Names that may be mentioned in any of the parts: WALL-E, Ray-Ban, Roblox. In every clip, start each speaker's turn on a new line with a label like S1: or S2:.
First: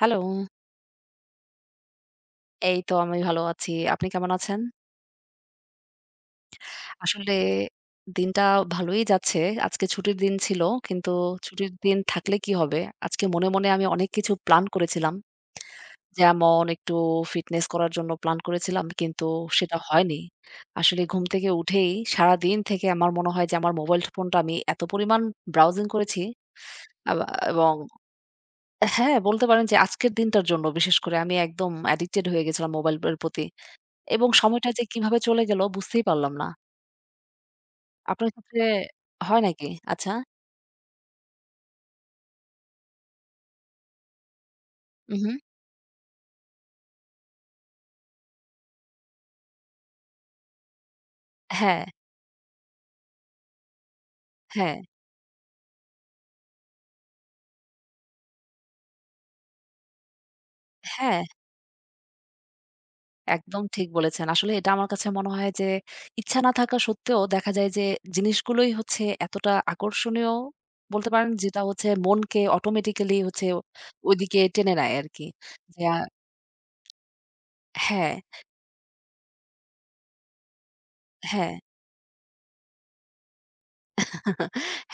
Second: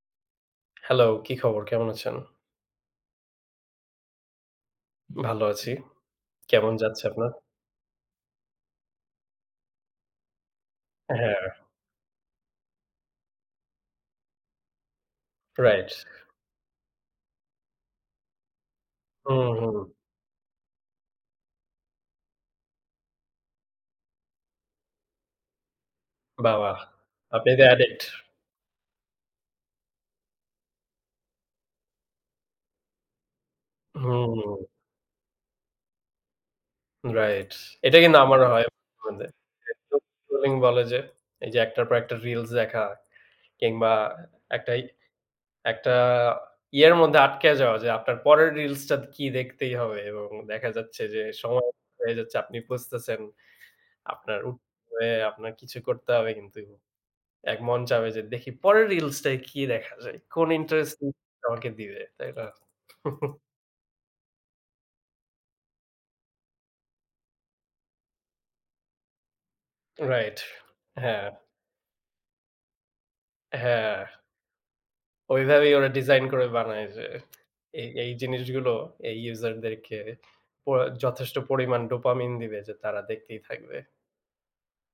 S1: Hello,
S2: hello, কি খবর? কেমন আছেন?
S1: এই তো আমি ভালো আছি। আপনি কেমন আছেন?
S2: ভালো আছি। কেমন যাচ্ছে আপনার?
S1: আসলে দিনটা ভালোই যাচ্ছে। আজকে ছুটির দিন ছিল। কিন্তু
S2: হ্যাঁ,
S1: ছুটির দিন থাকলে কি হবে? আজকে মনে, মনে আমি অনেক কিছু প্ল্যান করেছিলাম।
S2: রাইট।
S1: যেমন একটু ফিটনেস করার জন্য প্ল্যান করেছিলাম কিন্তু
S2: হুম, হুম।
S1: সেটা হয়নি। আসলে ঘুম থেকে উঠেই সারাদিন থেকে আমার মনে হয় যে আমার মোবাইল ফোনটা আমি এত পরিমাণ ব্রাউজিং করেছি
S2: বাহ! বাহ!
S1: আবা
S2: আপনি তো
S1: এবং
S2: অ্যাডিক্ট।
S1: হ্যাঁ, বলতে পারেন যে আজকের দিনটার জন্য বিশেষ করে আমি একদম অ্যাডিক্টেড হয়ে গেছিলাম মোবাইলের প্রতি। এবং
S2: হুম,
S1: সময়টা যে কিভাবে চলে গেল বুঝতেই পারলাম না।
S2: রাইট। এটা কিন্তু
S1: আপনার
S2: আমারও
S1: ক্ষেত্রে
S2: হয় মাঝে, মাঝে।
S1: হয় নাকি? আচ্ছা।
S2: বলে যে, এই যে একটার পর একটা রিলস দেখা কিংবা একটা ই
S1: উহু।
S2: একটা ইয়ের মধ্যে আটকে যাওয়া যে আপনার পরের রিলসটা কি দেখতেই হবে এবং দেখা যাচ্ছে যে সময়
S1: হ্যাঁ,
S2: হয়ে যাচ্ছে আপনি বুঝতেছেন আপনার উঠতে
S1: হ্যাঁ,
S2: হবে, আপনার কিছু করতে হবে কিন্তু এক মন চাবে যে দেখি পরের রিলসটায় কি দেখা যায়? কোন ইন্টারেস্টিং
S1: হ্যাঁ,
S2: আমাকে দিবে, তাই না?
S1: একদম ঠিক বলেছেন। আসলে এটা আমার কাছে মনে হয় যে ইচ্ছা না থাকা সত্ত্বেও দেখা যায় যে জিনিসগুলোই হচ্ছে এতটা আকর্ষণীয়
S2: রাইট।
S1: বলতে
S2: হ্যাঁ,
S1: পারেন যেটা হচ্ছে মনকে অটোমেটিক্যালি হচ্ছে
S2: হ্যাঁ।
S1: ওইদিকে টেনে নেয় আরকি।
S2: ওইভাবেই
S1: যে
S2: ওরা
S1: আ
S2: ডিজাইন করে বানায় যে এই
S1: হ্যাঁ,
S2: জিনিসগুলো এই ইউজারদেরকে প যথেষ্ট
S1: হ্যাঁ।
S2: পরিমাণ ডোপামিন দিবে যে তারা দেখতেই থাকবে।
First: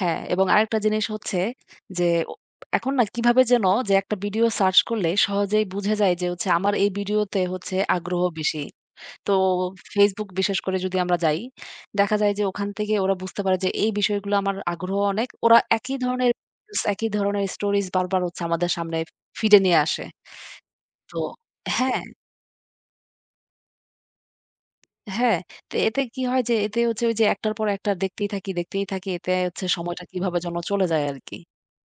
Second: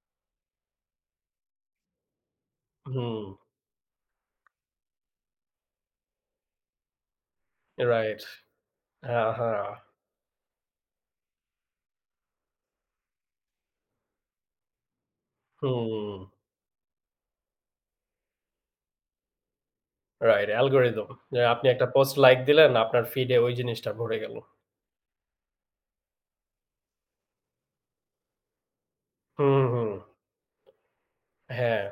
S1: হ্যাঁ, এবং আরেকটা জিনিস হচ্ছে যে ও এখন না
S2: হুম,
S1: কিভাবে যেন যে একটা ভিডিও সার্চ করলে সহজেই বুঝে যায় যে হচ্ছে আমার এই ভিডিওতে হচ্ছে
S2: রাইট।
S1: আগ্রহ বেশি।
S2: হ্যাঁ,
S1: তো
S2: হ্যাঁ।
S1: Facebook বিশেষ করে যদি আমরা যাই, দেখা যায় যে ওখান থেকে ওরা বুঝতে পারে যে এই বিষয়গুলো আমার আগ্রহ অনেক। ওরা একই
S2: হুম,
S1: ধরনের রিলস, একই ধরনের স্টোরিজ বারবার হচ্ছে আমাদের সামনে ফিডে নিয়ে আসে।
S2: Right algorithm.
S1: তো
S2: যে আপনি একটা
S1: হ্যাঁ,
S2: পোস্ট লাইক দিলেন, আপনার ফিড এ ওই জিনিসটা ভরে গেল।
S1: হ্যাঁ। তো এতে কি হয় যে এতে হচ্ছে ওই যে একটার পর একটা দেখতেই থাকি, দেখতেই থাকি। এতে
S2: হুম,
S1: হচ্ছে
S2: হুম।
S1: সময়টা কিভাবে যেন চলে যায় আরকি।
S2: হ্যাঁ।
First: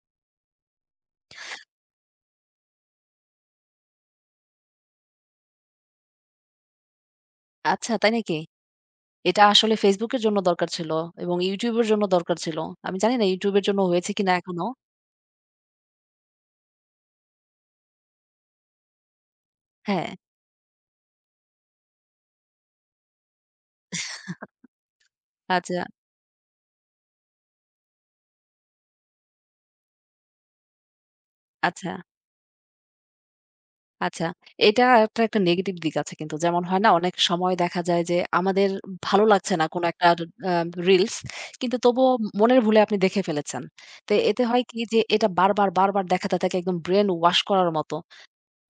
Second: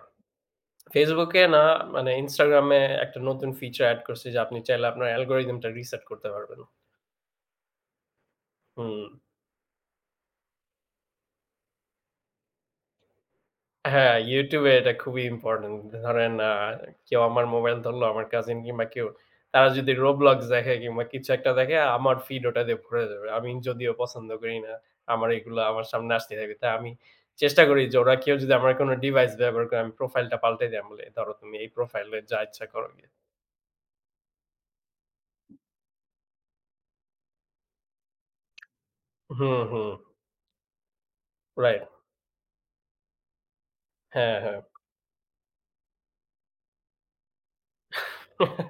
S2: Facebook এ না মানে Instagram এ একটা নতুন feature add করছে যে আপনি চাইলে আপনার algorithm টা reset করতে পারবেন।
S1: আচ্ছা, তাই নাকি?
S2: হুম।
S1: এটা আসলে Facebook এর জন্য দরকার ছিল এবং YouTube এর জন্য দরকার ছিল। আমি জানি না YouTube এর জন্য হয়েছে
S2: হ্যাঁ,
S1: কিনা এখনো।
S2: YouTube এ এটা খুবই ইম্পোর্টেন্ট। ধরেন কেউ আমার মোবাইল ধরলো, আমার কাজিন কিংবা কেউ, তারা যদি
S1: হ্যাঁ,
S2: Roblox দেখে কিংবা কিছু একটা দেখে আমার ফিড ওটা দিয়ে ভরে যাবে। আমি যদিও পছন্দ করি না। আমার এগুলা
S1: আচ্ছা,
S2: আমার সামনে আসতেই থাকবে। তাই আমি চেষ্টা করি যে ওরা কেউ যদি আমার কোনো ডিভাইস ব্যবহার করে আমি প্রোফাইলটা পাল্টাই দেই। আমি বলি, "ধরো তুমি এই
S1: আচ্ছা,
S2: প্রোফাইলে যা ইচ্ছা করো গিয়ে।"
S1: আচ্ছা। এটা একটা নেগেটিভ দিক আছে কিন্তু। যেমন হয় না অনেক সময় দেখা যায় যে আমাদের ভালো লাগছে
S2: হুম,
S1: না কোনো
S2: হুম।
S1: একটা রিলস। কিন্তু
S2: রাইট।
S1: তবুও মনের ভুলে আপনি দেখে ফেলেছেন। তো
S2: হ্যাঁ,
S1: এতে
S2: হ্যাঁ।
S1: হয় কি যে এটা বারবার, বারবার দেখাতে থাকে একদম ব্রেইন ওয়াশ করার মতো।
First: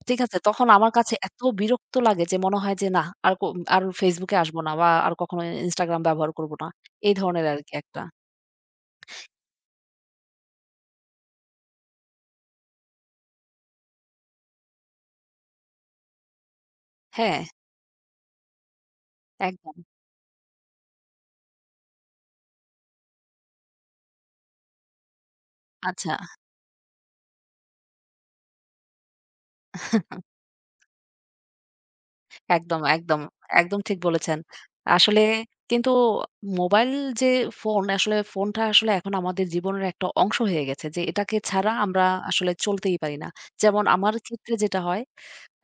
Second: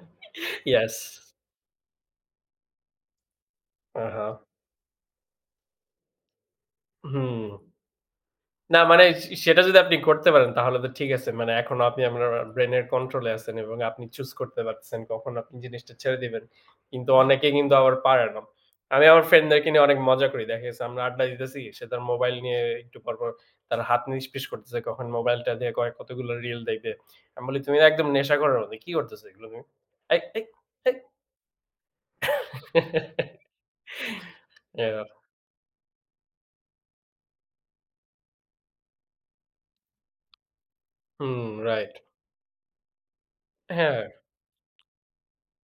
S1: ঠিক আছে? তখন আমার
S2: ইয়েস।
S1: কাছে এত বিরক্ত লাগে যে মনে হয় যে না আর ক আর
S2: আহা!
S1: Facebook এ আসবো না বা আর কখনো Instagram ব্যবহার করব না। এই
S2: হুম।
S1: ধরনের আরকি একটা
S2: না মানে সে সেটা যদি আপনি করতে পারেন তাহলে তো ঠিক আছে। মানে এখনো আপনি আপনার ব্রেইন এর কন্ট্রোল এ আছেন এবং আপনি চুজ করতে পারতেছেন কখন আপনি জিনিসটা ছেড়ে দিবেন। কিন্তু
S1: হ্যাঁ,
S2: অনেকে কিন্তু আবার পারে না। আমি আমার ফ্রেন্ডদেরকে
S1: একদম।
S2: নিয়ে অনেক মজা করি। দেখা গেছে আমরা আড্ডা দিতেছি। সে তার মোবাইল নিয়ে একটু পরপর তার হাত নিষ্পিস করতেছে। কখন মোবাইলটা দিয়ে কয়
S1: আচ্ছা
S2: কতগুলো রিল দেখবে। আমি বলি, "তুমি তো একদম নেশা করার মতো। কি করতেছো এগুলো তুমি? এই, এই, এই।"
S1: একদম, একদম, একদম ঠিক বলেছেন।
S2: ইয়া
S1: আসলে কিন্তু মোবাইল যে ফোন আসলে ফোনটা আসলে এখন আমাদের জীবনের একটা অংশ হয়ে গেছে যে এটাকে
S2: হুম,
S1: ছাড়া
S2: রাইট।
S1: আমরা আসলে চলতেই পারি না। যেমন
S2: হ্যাঁ।
S1: আমার ক্ষেত্রে যেটা হয়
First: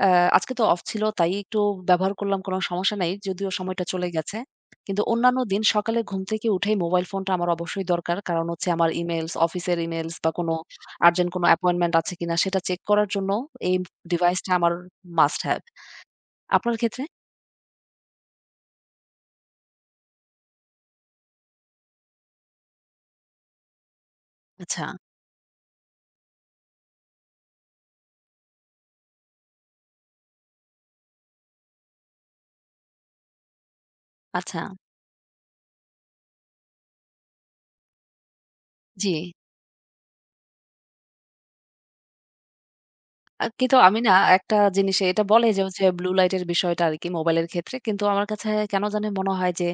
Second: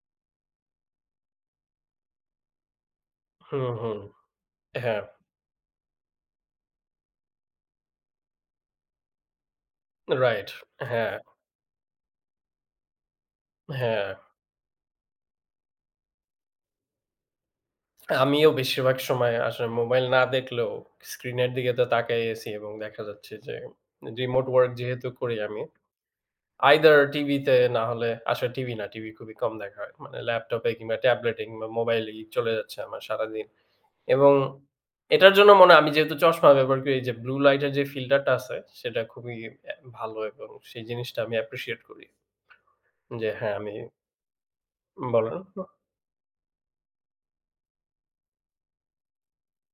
S1: অ্যা আজকে তো অফ ছিল তাই একটু ব্যবহার করলাম, কোনো সমস্যা নাই। যদিও
S2: হুম,
S1: সময়টা
S2: হুম।
S1: চলে গেছে।
S2: হ্যাঁ,
S1: কিন্তু অন্যান্য দিন সকালে ঘুম থেকে উঠেই মোবাইল ফোনটা আমার অবশ্যই দরকার। কারণ হচ্ছে আমার ইমেইলস, অফিসের ইমেইলস বা
S2: রাইট।
S1: কোনো
S2: হ্যাঁ,
S1: আর্জেন্ট কোনো অ্যাপয়েন্টমেন্ট আছে কিনা সেটা চেক করার জন্য এই
S2: হ্যাঁ।
S1: ডিভাইসটা আমার মাস্ট হ্যাভ। আপনার ক্ষেত্রে?
S2: আমিও বেশিরভাগ সময় আসলে মোবাইল না দেখলেও স্ক্রিনের দিকে তো তাকাই আছি এবং দেখা যাচ্ছে যে রিমোট ওয়ার্ক
S1: আচ্ছা,
S2: যেহেতু করি আমি, আইদার টিভিতে না হলে আসলে টিভি না, টিভি খুবই কম দেখা হয়। মানে ল্যাপটপে কিংবা ট্যাবলেটে কিংবা মোবাইলেই চলে যাচ্ছে আমার সারাদিন। এবং
S1: আচ্ছা।
S2: এটার জন্য মনে হয় আমি যেহেতু চশমা ব্যবহার করি যে ব্লু লাইট এর যে ফিল্টারটা আছে সেটা
S1: জি।
S2: খুবই ভালো এবং সেই জিনিসটা আমি অ্যাপ্রিশিয়েট করি। যে হ্যাঁ, আমি
S1: কিন্তু আমি না একটা জিনিসে এটা
S2: বলেন?
S1: বলে যে হচ্ছে ব্লু লাইটের বিষয়টা আরকি মোবাইলের ক্ষেত্রে। কিন্তু আমার কাছে কেন জানি মনে হয় যে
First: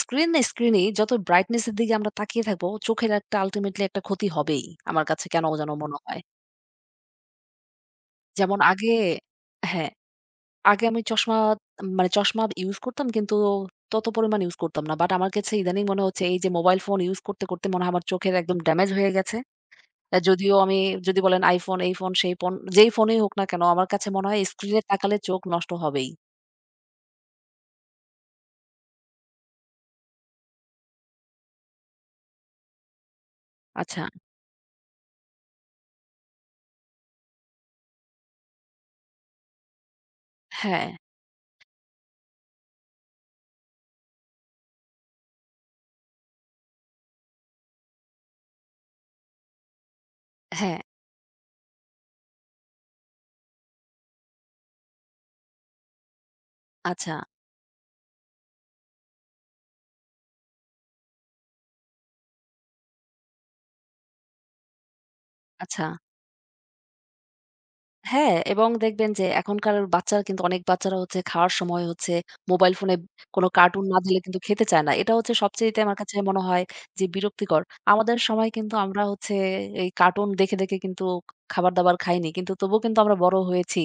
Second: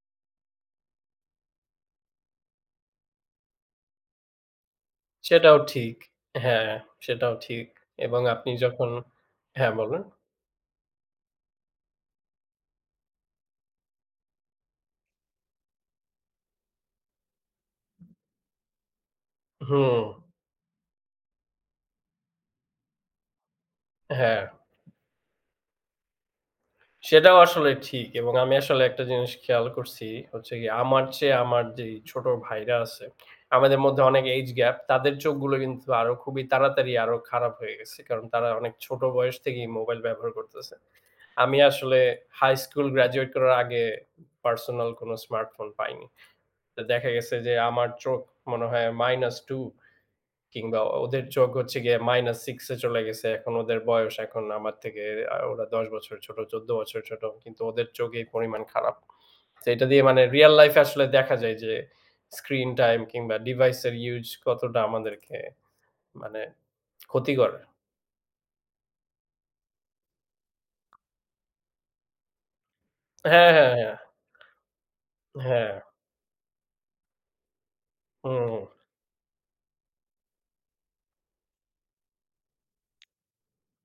S1: স্ক্রিনই যত ব্রাইটনেস এর দিকে আমরা তাকিয়ে থাকবো, চোখের একটা আল্টিমেটলি একটা ক্ষতি হবেই। আমার কাছে কেন
S2: সেটাও
S1: যেন
S2: ঠিক।
S1: মনে হয়।
S2: হ্যাঁ, সেটাও ঠিক। এবং আপনি
S1: যেমন
S2: যখন
S1: আগে
S2: হ্যাঁ,
S1: হ্যাঁ,
S2: বলুন।
S1: আগে আমি চশমা মানে চশমা ইউজ করতাম কিন্তু তত পরিমাণ ইউজ করতাম না। বাট আমার কাছে ইদানিং মনে হচ্ছে এই যে মোবাইল ফোন ইউজ করতে, করতে মনে হয় আমার চোখের একদম ড্যামেজ হয়ে গেছে।
S2: হুম,
S1: যদিও আমি যদি বলেন iPhone, এই ফোন, সেই ফোন, যেই ফোনই হোক না কেন আমার কাছে মনে
S2: হ্যাঁ।
S1: হয় স্ক্রিনে তাকালে চোখ নষ্ট হবেই।
S2: সেটাও আসলে ঠিক এবং আমি আসলে একটা জিনিস খেয়াল করছি হচ্ছে গিয়ে আমার চেয়ে আমার যেই ছোট ভাইরা আছে, আমাদের মধ্যে
S1: আচ্ছা।
S2: অনেক এইজ গ্যাপ, তাদের চোখগুলো কিন্তু আরো খুবই তাড়াতাড়ি আরো খারাপ হয়ে গেছে। কারণ তারা অনেক ছোট বয়স থেকেই মোবাইল ব্যবহার করতেছে।
S1: হ্যাঁ,
S2: আমি আসলে হাই স্কুল গ্র্যাজুয়েট করার আগে পার্সোনাল কোনো স্মার্টফোন পাইনি। তো দেখা গেছে যে আমার চোখ মনে হয় -2
S1: হ্যাঁ।
S2: কিংবা ওদের চোখ হচ্ছে গিয়ে -6 এ চলে গেছে। এখন ওদের বয়স এখন আমার থেকে ওরা ১০ বছর ছোট, ১৪ বছর
S1: আচ্ছা,
S2: ছোট। কিন্তু ওদের চোখ এই পরিমাণ খারাপ। তো এটা দিয়ে মানে রিয়াল লাইফ এ আসলে দেখা যায় যে স্ক্রিন টাইম কিংবা ডিভাইস এর ইউজ কতটা আমাদেরকে
S1: আচ্ছা।
S2: মানে ক্ষতিকর।
S1: হ্যাঁ, এবং দেখবেন যে এখনকার বাচ্চারা কিন্তু অনেক বাচ্চারা হচ্ছে খাওয়ার সময় হচ্ছে মোবাইল ফোনে কোনো
S2: হ্যাঁ, হ্যাঁ,
S1: কার্টুন
S2: হ্যাঁ।
S1: না দিলে কিন্তু খেতে চায় না। এটা হচ্ছে
S2: হ্যাঁ,
S1: সবচাইতে আমার কাছে মনে হয় যে বিরক্তিকর। আমাদের সময়
S2: হুম,
S1: কিন্তু আমরা হচ্ছে এই কার্টুন দেখে, দেখে কিন্তু খাবার-দাবার খাইনি। কিন্তু তবুও কিন্তু আমরা বড় হয়েছি।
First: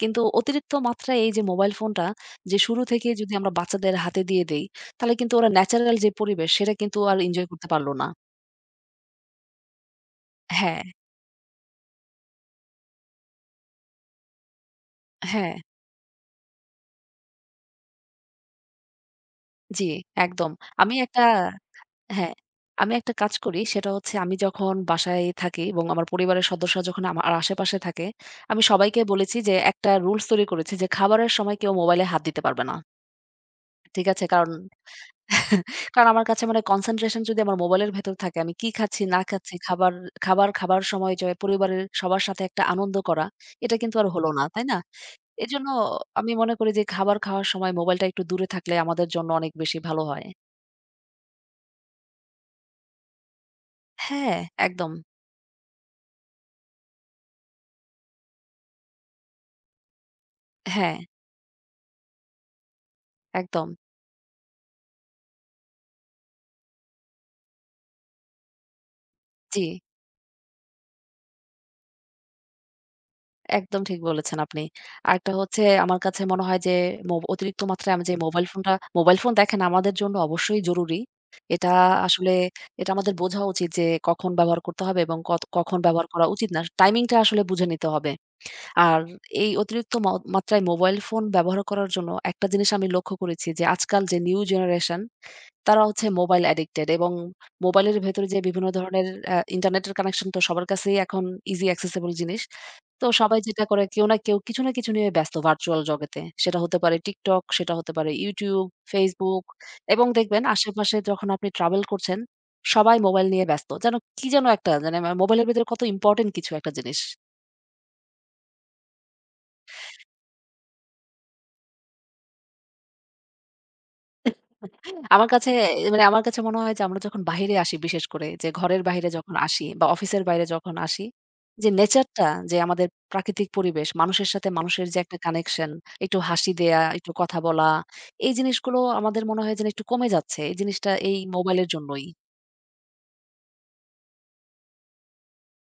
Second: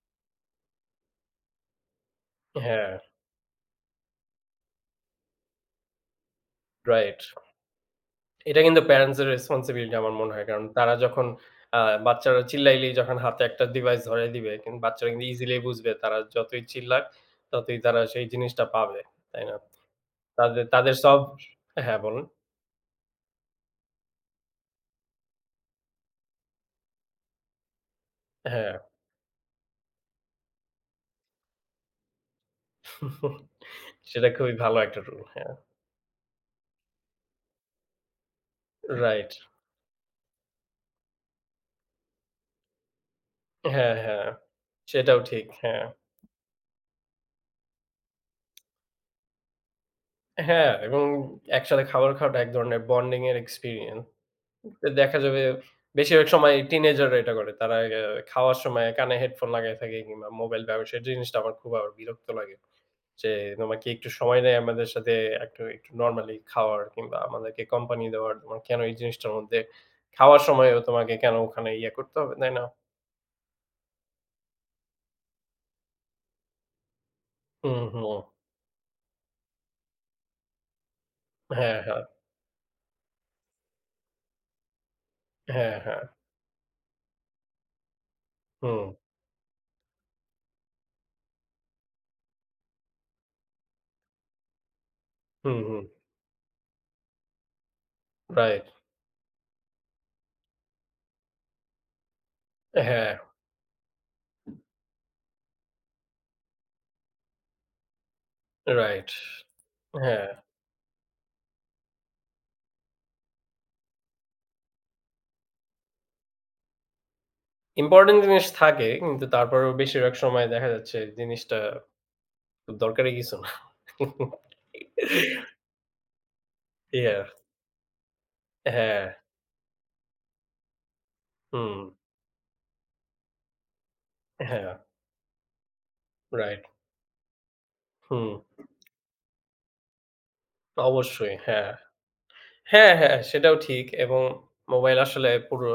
S1: কিন্তু অতিরিক্ত মাত্রায় এই যে মোবাইল ফোনটা যে শুরু
S2: হ্যাঁ,
S1: থেকেই যদি আমরা বাচ্চাদের হাতে দিয়ে দেই, তাহলে কিন্তু ওরা ন্যাচারাল যে পরিবেশ সেটা কিন্তু আর
S2: রাইট।
S1: এনজয় করতে পারল না।
S2: এটা কিন্তু প্যারেন্টস এর রেসপনসিবিলিটি আমার মনে হয়। কারণ
S1: হ্যাঁ,
S2: তারা যখন আ বাচ্চারা চিল্লাইলেই যখন হাতে একটা ডিভাইস ধরায় দিবে, কিন্তু বাচ্চারা কিন্তু
S1: হ্যাঁ।
S2: ইজিলি বুঝবে তারা যতই চিল্লাক, ততই তারা সেই জিনিসটা পাবে। তাই না?
S1: জি, একদম।
S2: তাদের তাদের
S1: আমি
S2: সব
S1: একটা
S2: হ্যাঁ, বলুন।
S1: হ্যাঁ, আমি একটা কাজ করি সেটা হচ্ছে আমি যখন বাসায় থাকি এবং আমার পরিবারের সদস্যরা যখন আমার আশেপাশে থাকে, আমি
S2: হ্যাঁ।
S1: সবাইকে বলেছি যে একটা রুলস তৈরি করেছি যে খাবারের সময় কেউ মোবাইলে হাত দিতে পারবে না। ঠিক আছে?
S2: সেটা
S1: কারণ
S2: খুবই ভালো একটা রুল। হ্যাঁ,
S1: কারণ আমার কাছে মানে কনসেনট্রেশন যদি আমার মোবাইলের ভেতর থাকে আমি কি খাচ্ছি না
S2: রাইট।
S1: খাচ্ছি খাবার খাবার খাবার সময় যে পরিবারের সবার সাথে একটা আনন্দ করা এটা
S2: হ্যাঁ,
S1: কিন্তু আর
S2: হ্যাঁ।
S1: হলো না, তাই না?
S2: সেটাও ঠিক।
S1: এজন্য
S2: হ্যাঁ।
S1: আমি মনে করি যে খাবার খাওয়ার সময় মোবাইলটা একটু দূরে থাকলে আমাদের জন্য অনেক বেশি ভালো হয়।
S2: হ্যাঁ, এবং একসাথে খাবার খাওয়াটা এক ধরনের বন্ডিং এর এক্সপেরিয়েন্স।
S1: হ্যাঁ, একদম।
S2: দেখা যাবে বেশিরভাগ সময় টিনেজাররা এটা করে। তারা খাওয়ার সময় কানে হেডফোন লাগায় থাকে কিংবা মোবাইল ব্যবহার
S1: হ্যাঁ,
S2: সেই জিনিসটা আমার খুব আবার বিরক্ত লাগে। যে
S1: একদম।
S2: তোমাকে একটু সময় নেয় আমাদের সাথে একটু, একটু নরমালি খাওয়ার কিংবা আমাদেরকে কোম্পানি দেওয়ার তোমার কেন এই জিনিসটার মধ্যে
S1: জি।
S2: খাওয়ার সময়ও তোমাকে কেন ওখানে ইয়ে করতে হবে, তাই না?
S1: একদম ঠিক বলেছেন আপনি। আরেকটা হচ্ছে আমার কাছে মনে হয় যে অতিরিক্ত
S2: হুম,
S1: মাত্রায় আমি
S2: হুম।
S1: যে মোবাইল ফোনটা মোবাইল ফোন দেখেন আমাদের জন্য অবশ্যই জরুরি। এটা
S2: হ্যাঁ, হ্যাঁ।
S1: আসলে এটা আমাদের বোঝা উচিত যে কখন ব্যবহার করতে হবে এবং কত
S2: হ্যাঁ,
S1: কখন
S2: হ্যাঁ।
S1: ব্যবহার করা উচিত না। টাইমিংটা আসলে বুঝে নিতে হবে।
S2: হুম,
S1: আর এই অতিরিক্ত মাত্রায় মোবাইল ফোন ব্যবহার করার জন্য একটা জিনিস আমি লক্ষ্য করেছি যে আজকাল যে নিউ জেনারেশন
S2: হুম,
S1: তারা
S2: হুম।
S1: হচ্ছে মোবাইল অ্যাডিক্টেড এবং মোবাইলের ভেতরে যে
S2: রাইট।
S1: বিভিন্ন ধরনের ইন্টারনেটের কানেকশন তো সবার কাছেই এখন ইজি অ্যাক্সেসিবল জিনিস। তো
S2: হ্যাঁ,
S1: সবাই যেটা করে কেউ না কেউ কিছু না কিছু নিয়ে ব্যস্ত ভার্চুয়াল জগতে। সেটা হতে পারে TikTok, সেটা হতে পারে YouTube,
S2: রাইট।
S1: Facebook এবং
S2: হ্যাঁ।
S1: দেখবেন আশেপাশে যখন আপনি ট্রাভেল করছেন সবাই মোবাইল নিয়ে ব্যস্ত। যেন কি যেন একটা মানে মোবাইলের ভেতরে কত ইম্পোর্টেন্ট কিছু একটা জিনিস।
S2: ইম্পোর্টেন্ট জিনিস থাকে কিন্তু তারপরেও বেশিরভাগ সময় দেখা যাচ্ছে জিনিসটা খুব দরকারি কিছু না।
S1: আমার কাছে মানে আমার কাছে মনে হয় যে আমরা
S2: ইয়া
S1: যখন বাহিরে আসি বিশেষ করে যে ঘরের
S2: হ্যাঁ,
S1: বাইরে যখন আসি বা অফিসের বাইরে যখন আসি যে
S2: হুম,
S1: নেচারটা যে আমাদের প্রাকৃতিক পরিবেশ মানুষের সাথে
S2: হ্যাঁ,
S1: মানুষের যে একটা কানেকশন একটু হাসি
S2: রাইট।
S1: দেয়া একটু কথা বলা
S2: হুম,
S1: এই জিনিসগুলো আমাদের মনে হয় যেন একটু কমে যাচ্ছে এই জিনিসটা এই
S2: অবশ্যই,
S1: মোবাইলের
S2: হ্যাঁ।
S1: জন্যই
S2: হ্যাঁ, হ্যাঁ, সেটাও ঠিক এবং মোবাইল আসলে পুরো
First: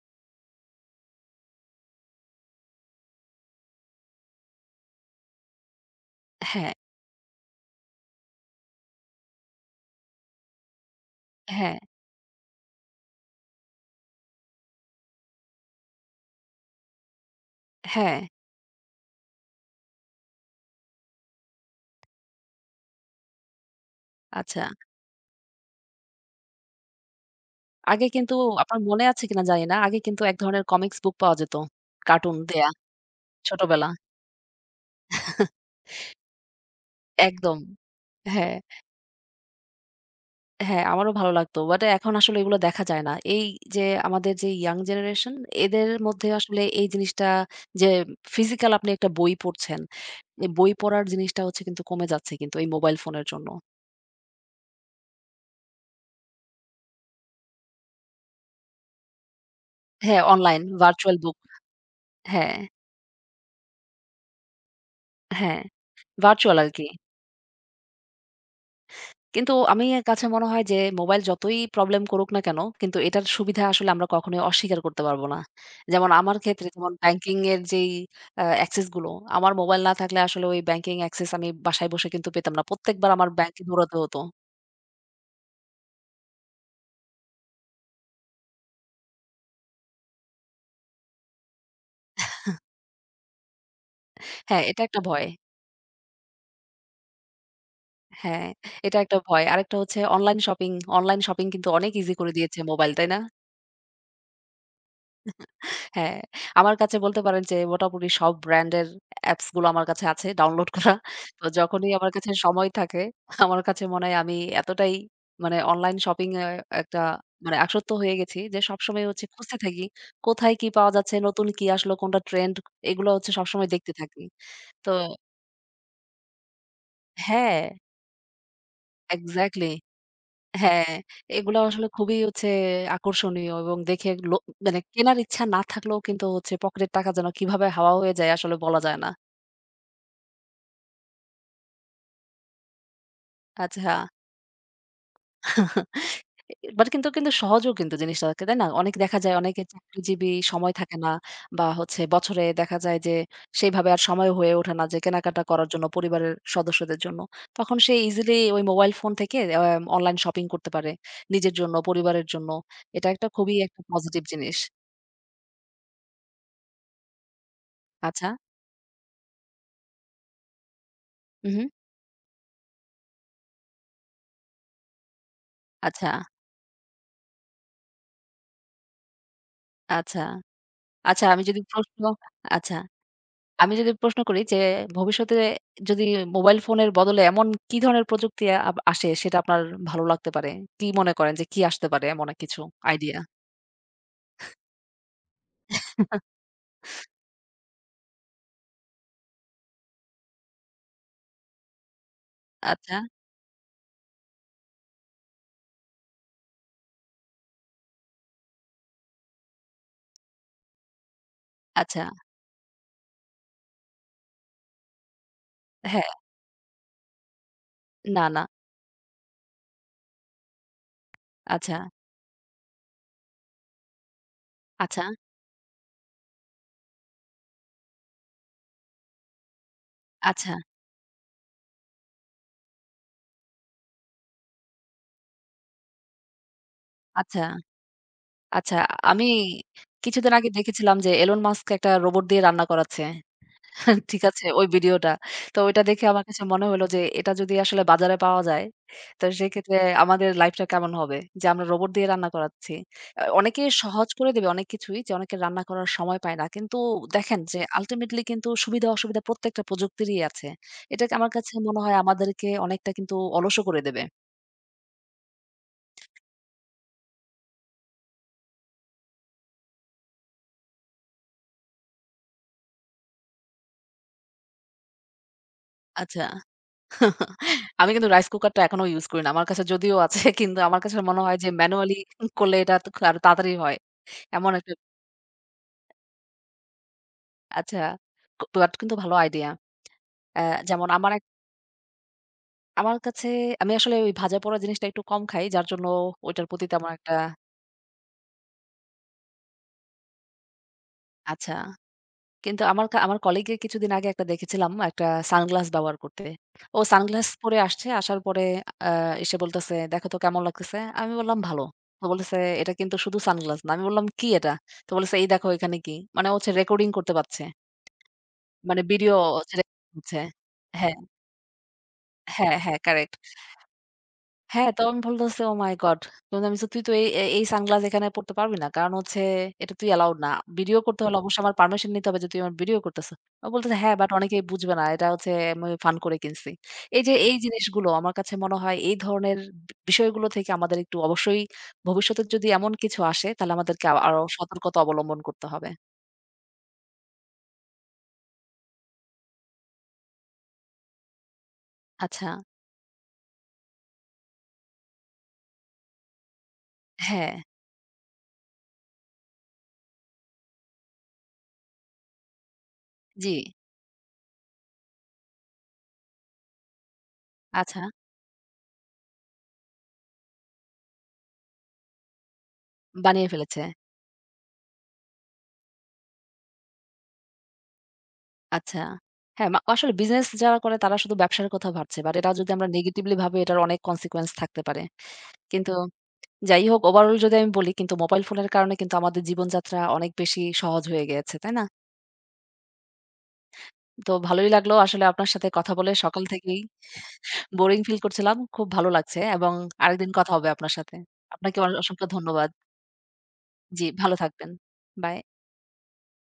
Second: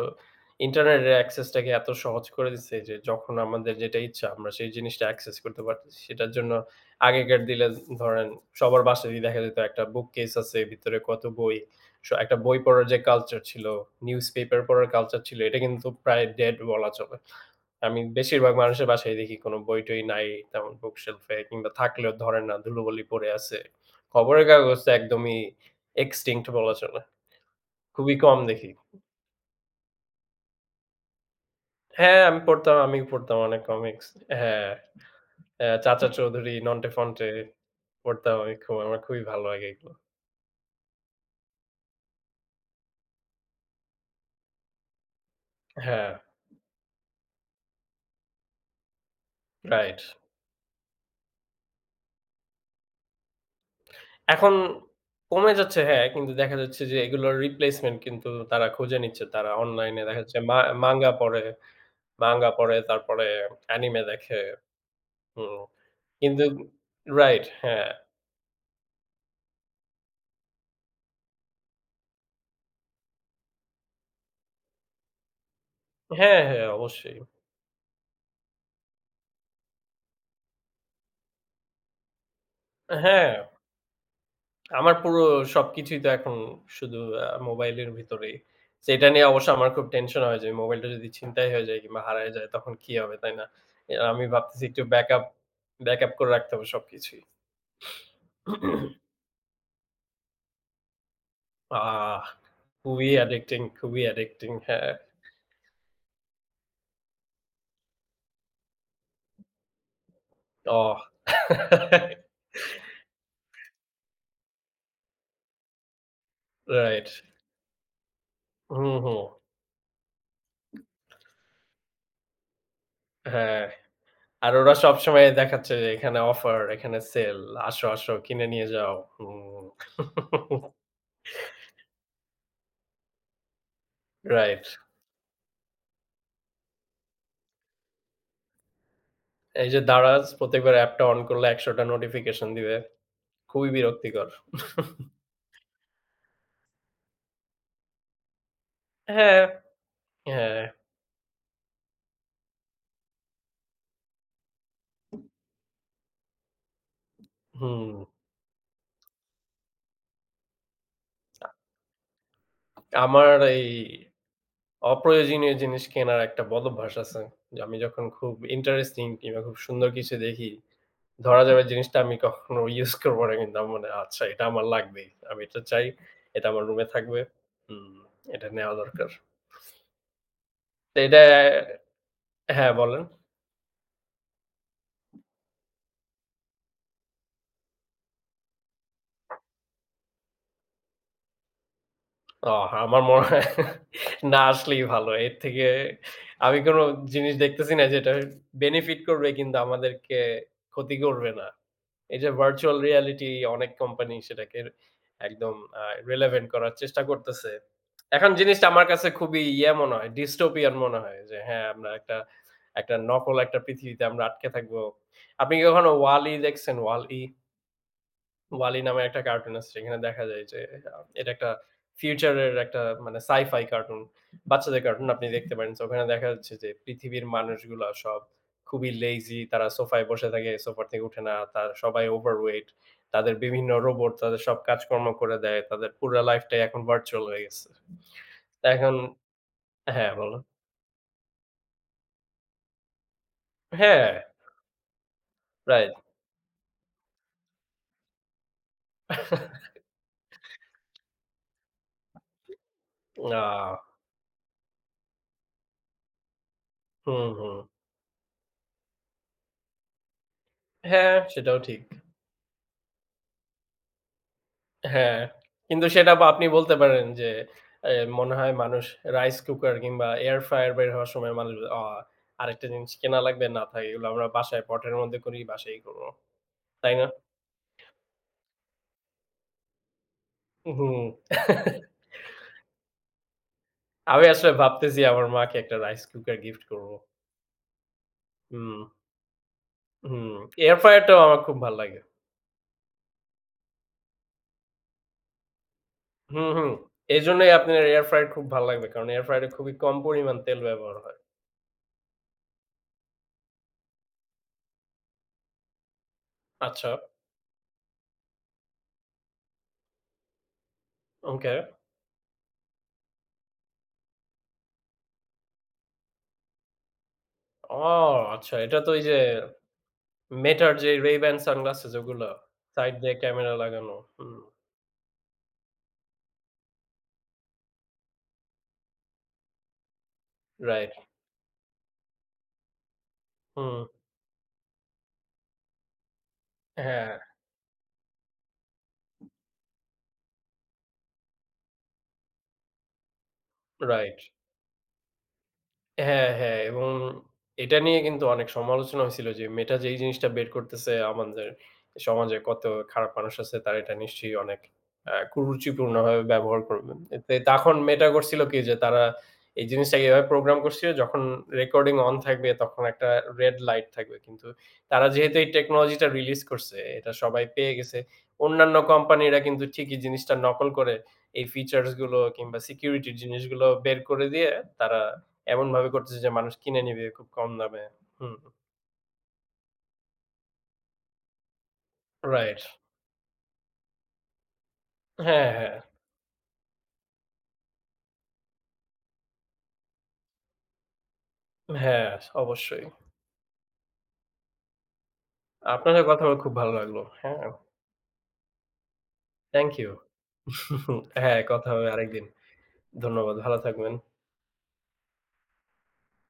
S2: ইন্টারনেটের access টাকে এত সহজ করে দিছে যে যখন আমাদের যেটা ইচ্ছা আমরা সেই জিনিসটা access করতে পারতেছি। সেটার জন্য
S1: হ্যাঁ
S2: আগেকার দিলে ধরেন সবার বাসায়ই দেখা যেত একটা bookcase আছে, ভিতরে কত বই।
S1: হ্যাঁ
S2: একটা বই পড়ার যে culture ছিল, newspaper পড়ার culture ছিল এটা কিন্তু প্রায় dead বলা চলে। আমি
S1: হ্যাঁ
S2: বেশিরভাগ মানুষের বাসায় দেখি কোনো বই-টই নাই তেমন বুকশেলফ এ কিংবা থাকলেও ধরেন না, ধুলোবালি পড়ে আছে। খবরের
S1: আচ্ছা
S2: কাগজ তো একদমই extinct বলা চলে।
S1: আগে
S2: খুবই
S1: কিন্তু
S2: কম দেখি।
S1: আপনার মনে আছে কিনা জানি না আগে কিন্তু এক ধরনের কমিক্স বুক পাওয়া যেত
S2: হ্যাঁ,
S1: কার্টুন
S2: আমি
S1: দেয়া
S2: পড়তাম, আমি পড়তাম অনেক
S1: ছোটবেলা
S2: কমিক্স। হ্যাঁ, চাচা চৌধুরী, নন্টে ফন্টে
S1: একদম
S2: পড়তাম
S1: হ্যাঁ
S2: আমি খুব আমার খুবই ভালো লাগে এগুলো।
S1: হ্যাঁ, আমারও ভালো লাগতো। বাট এখন আসলে এগুলো দেখা যায় না। এই যে আমাদের যে ইয়াং জেনারেশন এদের
S2: হ্যাঁ,
S1: মধ্যে আসলে এই জিনিসটা যে ফিজিক্যাল আপনি একটা বই পড়ছেন।
S2: রাইট।
S1: এই বই পড়ার জিনিসটা হচ্ছে কিন্তু কমে যাচ্ছে কিন্তু এই মোবাইল ফোনের জন্য।
S2: এখন কমে যাচ্ছে হ্যাঁ, কিন্তু দেখা যাচ্ছে যে এগুলোর রিপ্লেসমেন্ট কিন্তু তারা খুঁজে নিচ্ছে। তারা অনলাইনে দেখা
S1: হ্যাঁ,
S2: যাচ্ছে
S1: অনলাইন
S2: মাঙ্গা
S1: ভার্চুয়াল বুক
S2: পড়ে, মাঙ্গা
S1: হ্যাঁ,
S2: পড়ে তারপরে অ্যানিমে দেখে। হুম,
S1: হ্যাঁ,
S2: কিন্তু
S1: ভার্চুয়াল আরকি।
S2: রাইট হ্যাঁ।
S1: কিন্তু আমি এর কাছে মনে হয় যে মোবাইল যতই প্রবলেম করুক না কেন, কিন্তু এটার সুবিধা আসলে আমরা কখনোই অস্বীকার করতে পারব না। যেমন আমার
S2: হ্যাঁ, হ্যাঁ,
S1: ক্ষেত্রে যেমন
S2: অবশ্যই।
S1: ব্যাংকিং এর যেই অ্যাক্সেস গুলো, আমার মোবাইল না থাকলে আসলে ওই ব্যাংকিং অ্যাক্সেস আমি বাসায় বসে কিন্তু পেতাম না। প্রত্যেকবার আমার
S2: হ্যাঁ,
S1: ব্যাংকে দৌড়াতে হতো।
S2: আমার পুরো সবকিছুই তো এখন শুধু মোবাইলের ভিতরেই। তো এটা নিয়ে অবশ্য আমার খুব টেনশন হয় যে মোবাইলটা যদি ছিনতাই হয়ে যায় কিংবা হারায় যায় তখন কি হবে, তাই না? আমি ভাবতেছি
S1: হ্যাঁ,
S2: একটু
S1: এটা একটা
S2: ব্যাকআপ,
S1: ভয়।
S2: ব্যাকআপ করে রাখতে হবে সবকিছুই।
S1: হ্যাঁ, এটা একটা ভয়। আরেকটা হচ্ছে অনলাইন শপিং। অনলাইন শপিং কিন্তু অনেক ইজি
S2: আহ!
S1: করে দিয়েছে মোবাইল, তাই
S2: খুবই
S1: না?
S2: অ্যাডিক্টিং, খুবই অ্যাডিক্টিং হ্যাঁ।
S1: হ্যাঁ, আমার কাছে বলতে পারেন যে মোটামুটি সব ব্র্যান্ডের অ্যাপস গুলো আমার কাছে আছে ডাউনলোড করা।
S2: অহ!
S1: তো যখনই আমার কাছে সময় থাকে, আমার কাছে মনে হয় আমি এতটাই মানে অনলাইন শপিং এ একটা
S2: রাইট।
S1: মানে আসক্ত হয়ে গেছি যে
S2: হুম,
S1: সবসময়
S2: হুম।
S1: হচ্ছে খুঁজতে থাকি। কোথায় কি পাওয়া যাচ্ছে, নতুন কি আসলো, কোনটা ট্রেন্ড এগুলো হচ্ছে
S2: হ্যাঁ।
S1: সবসময় দেখতে থাকি।
S2: আর ওরা
S1: তো
S2: সবসময় দেখাচ্ছে যে এখানে অফার, এখানে সেল,
S1: হ্যাঁ,
S2: আসো, আসো কিনে নিয়ে যাও। হুম।
S1: এক্সাক্টলি। হ্যাঁ, এগুলো আসলে খুবই হচ্ছে আকর্ষণীয় এবং দেখে
S2: রাইট।
S1: মানে কেনার ইচ্ছা না থাকলেও কিন্তু হচ্ছে পকেটের টাকা যেন কিভাবে হাওয়া হয়ে যায় আসলে বলা যায় না।
S2: এই যে দারাজ প্রত্যেকবার অ্যাপটা অন করলে ১০০ টা নোটিফিকেশন দিবে। খুবই
S1: আচ্ছা।
S2: বিরক্তিকর।
S1: বাট কিন্তু সহজও কিন্তু জিনিসটা থাকে, তাই না? অনেক দেখা যায়
S2: হ্যাঁ,
S1: অনেকে চাকরিজীবী
S2: হ্যাঁ।
S1: সময় থাকে না বা হচ্ছে বছরে দেখা যায় যে সেইভাবে আর সময় হয়ে ওঠে না যে কেনাকাটা করার জন্য পরিবারের সদস্যদের জন্য। তখন
S2: হুম।
S1: সে ইজিলি ওই মোবাইল ফোন থেকে অনলাইন শপিং করতে পারে। নিজের জন্য, পরিবারের জন্য। এটা একটা
S2: আমার
S1: খুবই
S2: এই
S1: একটা পজিটিভ জিনিস।
S2: অপ্রয়োজনীয় জিনিস কেনার একটা বদভ্যাস আছে। যে আমি যখন
S1: আচ্ছা।
S2: খুব ইন্টারেস্টিং কিংবা খুব সুন্দর কিছু দেখি, ধরা যাবে
S1: উহু।
S2: জিনিসটা আমি কখনো ইউজ করব না কিন্তু আমার মনে হয়, আচ্ছা এটা আমার লাগবেই। আমি এটা চাই।
S1: আচ্ছা,
S2: এটা আমার রুমে থাকবে। হুম, এটা নেওয়া দরকার।
S1: আচ্ছা।
S2: এটা
S1: আচ্ছা আমি যদি প্রশ্ন
S2: হ্যাঁ,
S1: আচ্ছা।
S2: বলেন।
S1: আমি যদি প্রশ্ন করি যে, ভবিষ্যতে যদি মোবাইল ফোনের বদলে এমন কি ধরনের প্রযুক্তি আসে সেটা আপনার ভালো লাগতে পারে? কি মনে করেন যে কি আসতে পারে এমন এক
S2: অ
S1: কিছু
S2: আমার
S1: আইডিয়া?
S2: মনে হয় না আসলেই ভালো। এর থেকে আমি কোনো জিনিস দেখতেছি না যেটা বেনিফিট করবে কিন্তু আমাদেরকে ক্ষতি করবে না। এই যে ভার্চুয়াল
S1: আচ্ছা,
S2: রিয়ালিটি অনেক কোম্পানি সেটাকে একদম আ রিলেভেন্ট করার চেষ্টা করতেছে। এখন জিনিসটা আমার কাছে খুবই ইয়ে মনে হয়, ডিস্টোপিয়ান মনে হয় যে হ্যাঁ, আমরা
S1: আচ্ছা।
S2: একটা একটা নকল একটা পৃথিবীতে আমরা আটকে থাকবো। আপনি কি কখনো
S1: হ্যাঁ,
S2: WALL-E দেখছেন? WALL-E?
S1: না, না।
S2: 'ওয়ালি' নামের একটা কার্টুন আছে। সেখানে দেখা যায় যে এটা একটা
S1: আচ্ছা,
S2: ফিউচারের একটা মানে সাই-ফাই কার্টুন। বাচ্চাদের
S1: আচ্ছা,
S2: কার্টুন আপনি দেখতে পারেন। সো ওখানে দেখা যাচ্ছে যে পৃথিবীর মানুষগুলা সব খুবই লেজি। তারা সোফায় বসে থাকে,
S1: আচ্ছা,
S2: সোফা থেকে উঠে না। তারা সবাই ওভারওয়েট। তাদের বিভিন্ন রোবট তাদের সব কাজকর্ম করে দেয়। তাদের পুরা লাইফটাই এখন ভার্চুয়াল হয়ে
S1: আচ্ছা,
S2: গেছে।
S1: আচ্ছা।
S2: এখন
S1: আমি
S2: হ্যাঁ,
S1: কিছুদিন
S2: বলুন।
S1: আগে দেখেছিলাম যে Elon Musk একটা রোবট দিয়ে রান্না করাচ্ছে।
S2: হ্যাঁ,
S1: ঠিক আছে ওই ভিডিওটা। তো ওইটা
S2: রাইট।
S1: দেখে আমার কাছে মনে হলো যে এটা যদি আসলে বাজারে পাওয়া যায়, তো সেক্ষেত্রে আমাদের লাইফটা কেমন হবে? যে আমরা রোবট দিয়ে রান্না করাচ্ছি।
S2: আ
S1: অনেকে সহজ করে দেবে অনেক কিছুই যে অনেকে রান্না করার সময় পায় না। কিন্তু
S2: হুম,
S1: দেখেন
S2: হুম।
S1: যে আল্টিমেটলি কিন্তু সুবিধা-অসুবিধা প্রত্যেকটা প্রযুক্তিরই আছে। এটাকে
S2: হ্যাঁ,
S1: আমার কাছে
S2: সেটাও ঠিক।
S1: মনে হয় আমাদেরকে অনেকটা কিন্তু অলসও করে দেবে।
S2: হ্যাঁ, কিন্তু সেটা বা আপনি বলতে পারেন যে এ মনে হয় মানুষ রাইস কুকার কিংবা এয়ার ফ্রায়ার বের হওয়ার সময় মানুষ আরেকটা জিনিস কেনা লাগবে না থাক এগুলো আমরা বাসায় পটের মধ্যে করি, বাসায়ই করব।
S1: আচ্ছা।
S2: তাই না?
S1: আমি কিন্তু রাইস কুকারটা এখনো ইউজ করি না। আমার কাছে যদিও আছে কিন্তু আমার কাছে
S2: হুম।
S1: মনে হয় যে ম্যানুয়ালি করলে এটা তো আরো তাড়াতাড়ি হয়।
S2: আমি আসলে
S1: এমন একটা
S2: ভাবতেছি আমার মাকে একটা রাইস কুকার গিফট করব।
S1: আচ্ছা। বাট
S2: হুম,
S1: কিন্তু ভালো আইডিয়া।
S2: হুম।
S1: অ্যা
S2: এয়ার
S1: যেমন আমার এক
S2: ফ্রায়ারটাও আমার খুব ভাল লাগে।
S1: আমার কাছে আমি আসলে ওই ভাজা-পোড়া জিনিসটা একটু কম খাই। যার জন্য ওইটার
S2: হুম,
S1: প্রতি
S2: হুম।
S1: তেমন একটা
S2: এজন্যই আপনার এয়ার ফ্রায়ার খুব ভাল লাগবে। কারণ এয়ার ফ্রায়ারে খুবই কম পরিমাণ তেল ব্যবহার হয়।
S1: আচ্ছা। কিন্তু আমার আমার কলিগের কিছুদিন আগে একটা দেখেছিলাম একটা সানগ্লাস ব্যবহার করতে। ও
S2: আচ্ছা,
S1: সানগ্লাস পরে আসছে। আসার পরে আ এসে বলতেছে, "দেখো তো কেমন লাগতেছে?" আমি বললাম,
S2: ওকে।
S1: "ভালো।" তো বলতেছে, "এটা কিন্তু শুধু সানগ্লাস না।" আমি বললাম, "কি এটা?" তো বলতেছে, "এই দেখো এখানে কি?" মানে ও হচ্ছে রেকর্ডিং করতে পারছে।
S2: ও আচ্ছা এটা
S1: মানে
S2: তো ওই যে
S1: ভিডিও হচ্ছে রেকর্ডিং হচ্ছে।
S2: Meta-র যে
S1: হ্যাঁ,
S2: Ray-Ban sunglasses ওগুলা?
S1: হ্যাঁ, হ্যাঁ,
S2: সাইড
S1: কারেক্ট।
S2: দিয়ে ক্যামেরা লাগানো। হুম,
S1: হ্যাঁ, তখন বলতেছে, "ওহ মাই গড!" তখন আমি বলছি, "তুই তো এই, এই সানগ্লাস এখানে পড়তে পারবি না। কারণ হচ্ছে এটা তুই অ্যালাউড না। Video
S2: right.
S1: করতে হলে অবশ্যই আমার পারমিশন নিতে হবে যে তুই আমার ভিডিও করতেছ।" ও বলতেছে,
S2: হুম,
S1: "হ্যাঁ, বাট অনেকেই বুঝবে না। এটা হচ্ছে আমি ফান করে কিনছি।" এই
S2: হ্যাঁ,
S1: যে এই জিনিসগুলো আমার কাছে মনে হয় এই ধরনের বিষয়গুলো থেকে আমাদের একটু অবশ্যই ভবিষ্যতে যদি এমন কিছু আসে তাহলে আমাদেরকে
S2: রাইট।
S1: আরো সতর্কতা অবলম্বন করতে হবে।
S2: হ্যাঁ, হ্যাঁ এবং এটা নিয়ে কিন্তু অনেক সমালোচনা হয়েছিল যে মেয়েটা যেই জিনিসটা বের করতেছে আমাদের
S1: আচ্ছা,
S2: সমাজে কত খারাপ মানুষ আছে তারা এটা নিশ্চয়ই অনেক কুরুচিপূর্ণভাবে ব্যবহার করবে।
S1: হ্যাঁ,
S2: এতে তখন মেয়েটা করছিল কি যে তারা এই জিনিসটাকে এভাবে প্রোগ্রাম করছিল যখন রেকর্ডিং অন থাকবে তখন একটা
S1: জি,
S2: রেড লাইট থাকবে। কিন্তু তারা যেহেতু এই টেকনোলজিটা রিলিজ করছে এটা সবাই পেয়ে
S1: আচ্ছা,
S2: গেছে। অন্যান্য কোম্পানিরা কিন্তু ঠিকই জিনিসটা নকল করে এই ফিচারস গুলো কিংবা সিকিউরিটির
S1: বানিয়ে ফেলেছে।
S2: জিনিসগুলো বের করে দিয়ে তারা এমনভাবে করতেছে যে মানুষ কিনে নিবে খুব কম দামে। হুম,
S1: আচ্ছা। হ্যাঁ, আসলে বিজনেস যারা করে তারা শুধু ব্যবসার কথা ভাবছে। বাট এটা যদি
S2: রাইট।
S1: আমরা নেগেটিভলি ভাবি এটার অনেক consequence থাকতে পারে।
S2: হ্যাঁ,
S1: কিন্তু
S2: হ্যাঁ,
S1: যাই হোক ওভারঅল যদি আমি বলি কিন্তু মোবাইল ফোনের কারণে কিন্তু আমাদের জীবনযাত্রা অনেক বেশি সহজ হয়ে গিয়েছে, তাই না?
S2: হ্যাঁ, অবশ্যই।
S1: তো ভালোই লাগলো আসলে আপনার সাথে কথা বলে
S2: আপনার সাথে কথা
S1: সকাল
S2: বলে খুব
S1: থেকেই
S2: ভালো লাগলো। হ্যাঁ,
S1: বোরিং ফিল করছিলাম। খুব ভালো লাগছে এবং
S2: থ্যাংক ইউ।
S1: আরেকদিন কথা হবে আপনার সাথে।
S2: হ্যাঁ,
S1: আপনাকে
S2: কথা হবে
S1: অসংখ্য
S2: আরেকদিন।
S1: ধন্যবাদ।
S2: ধন্যবাদ। ভালো
S1: জি,
S2: থাকবেন।
S1: ভালো থাকবেন। বাই।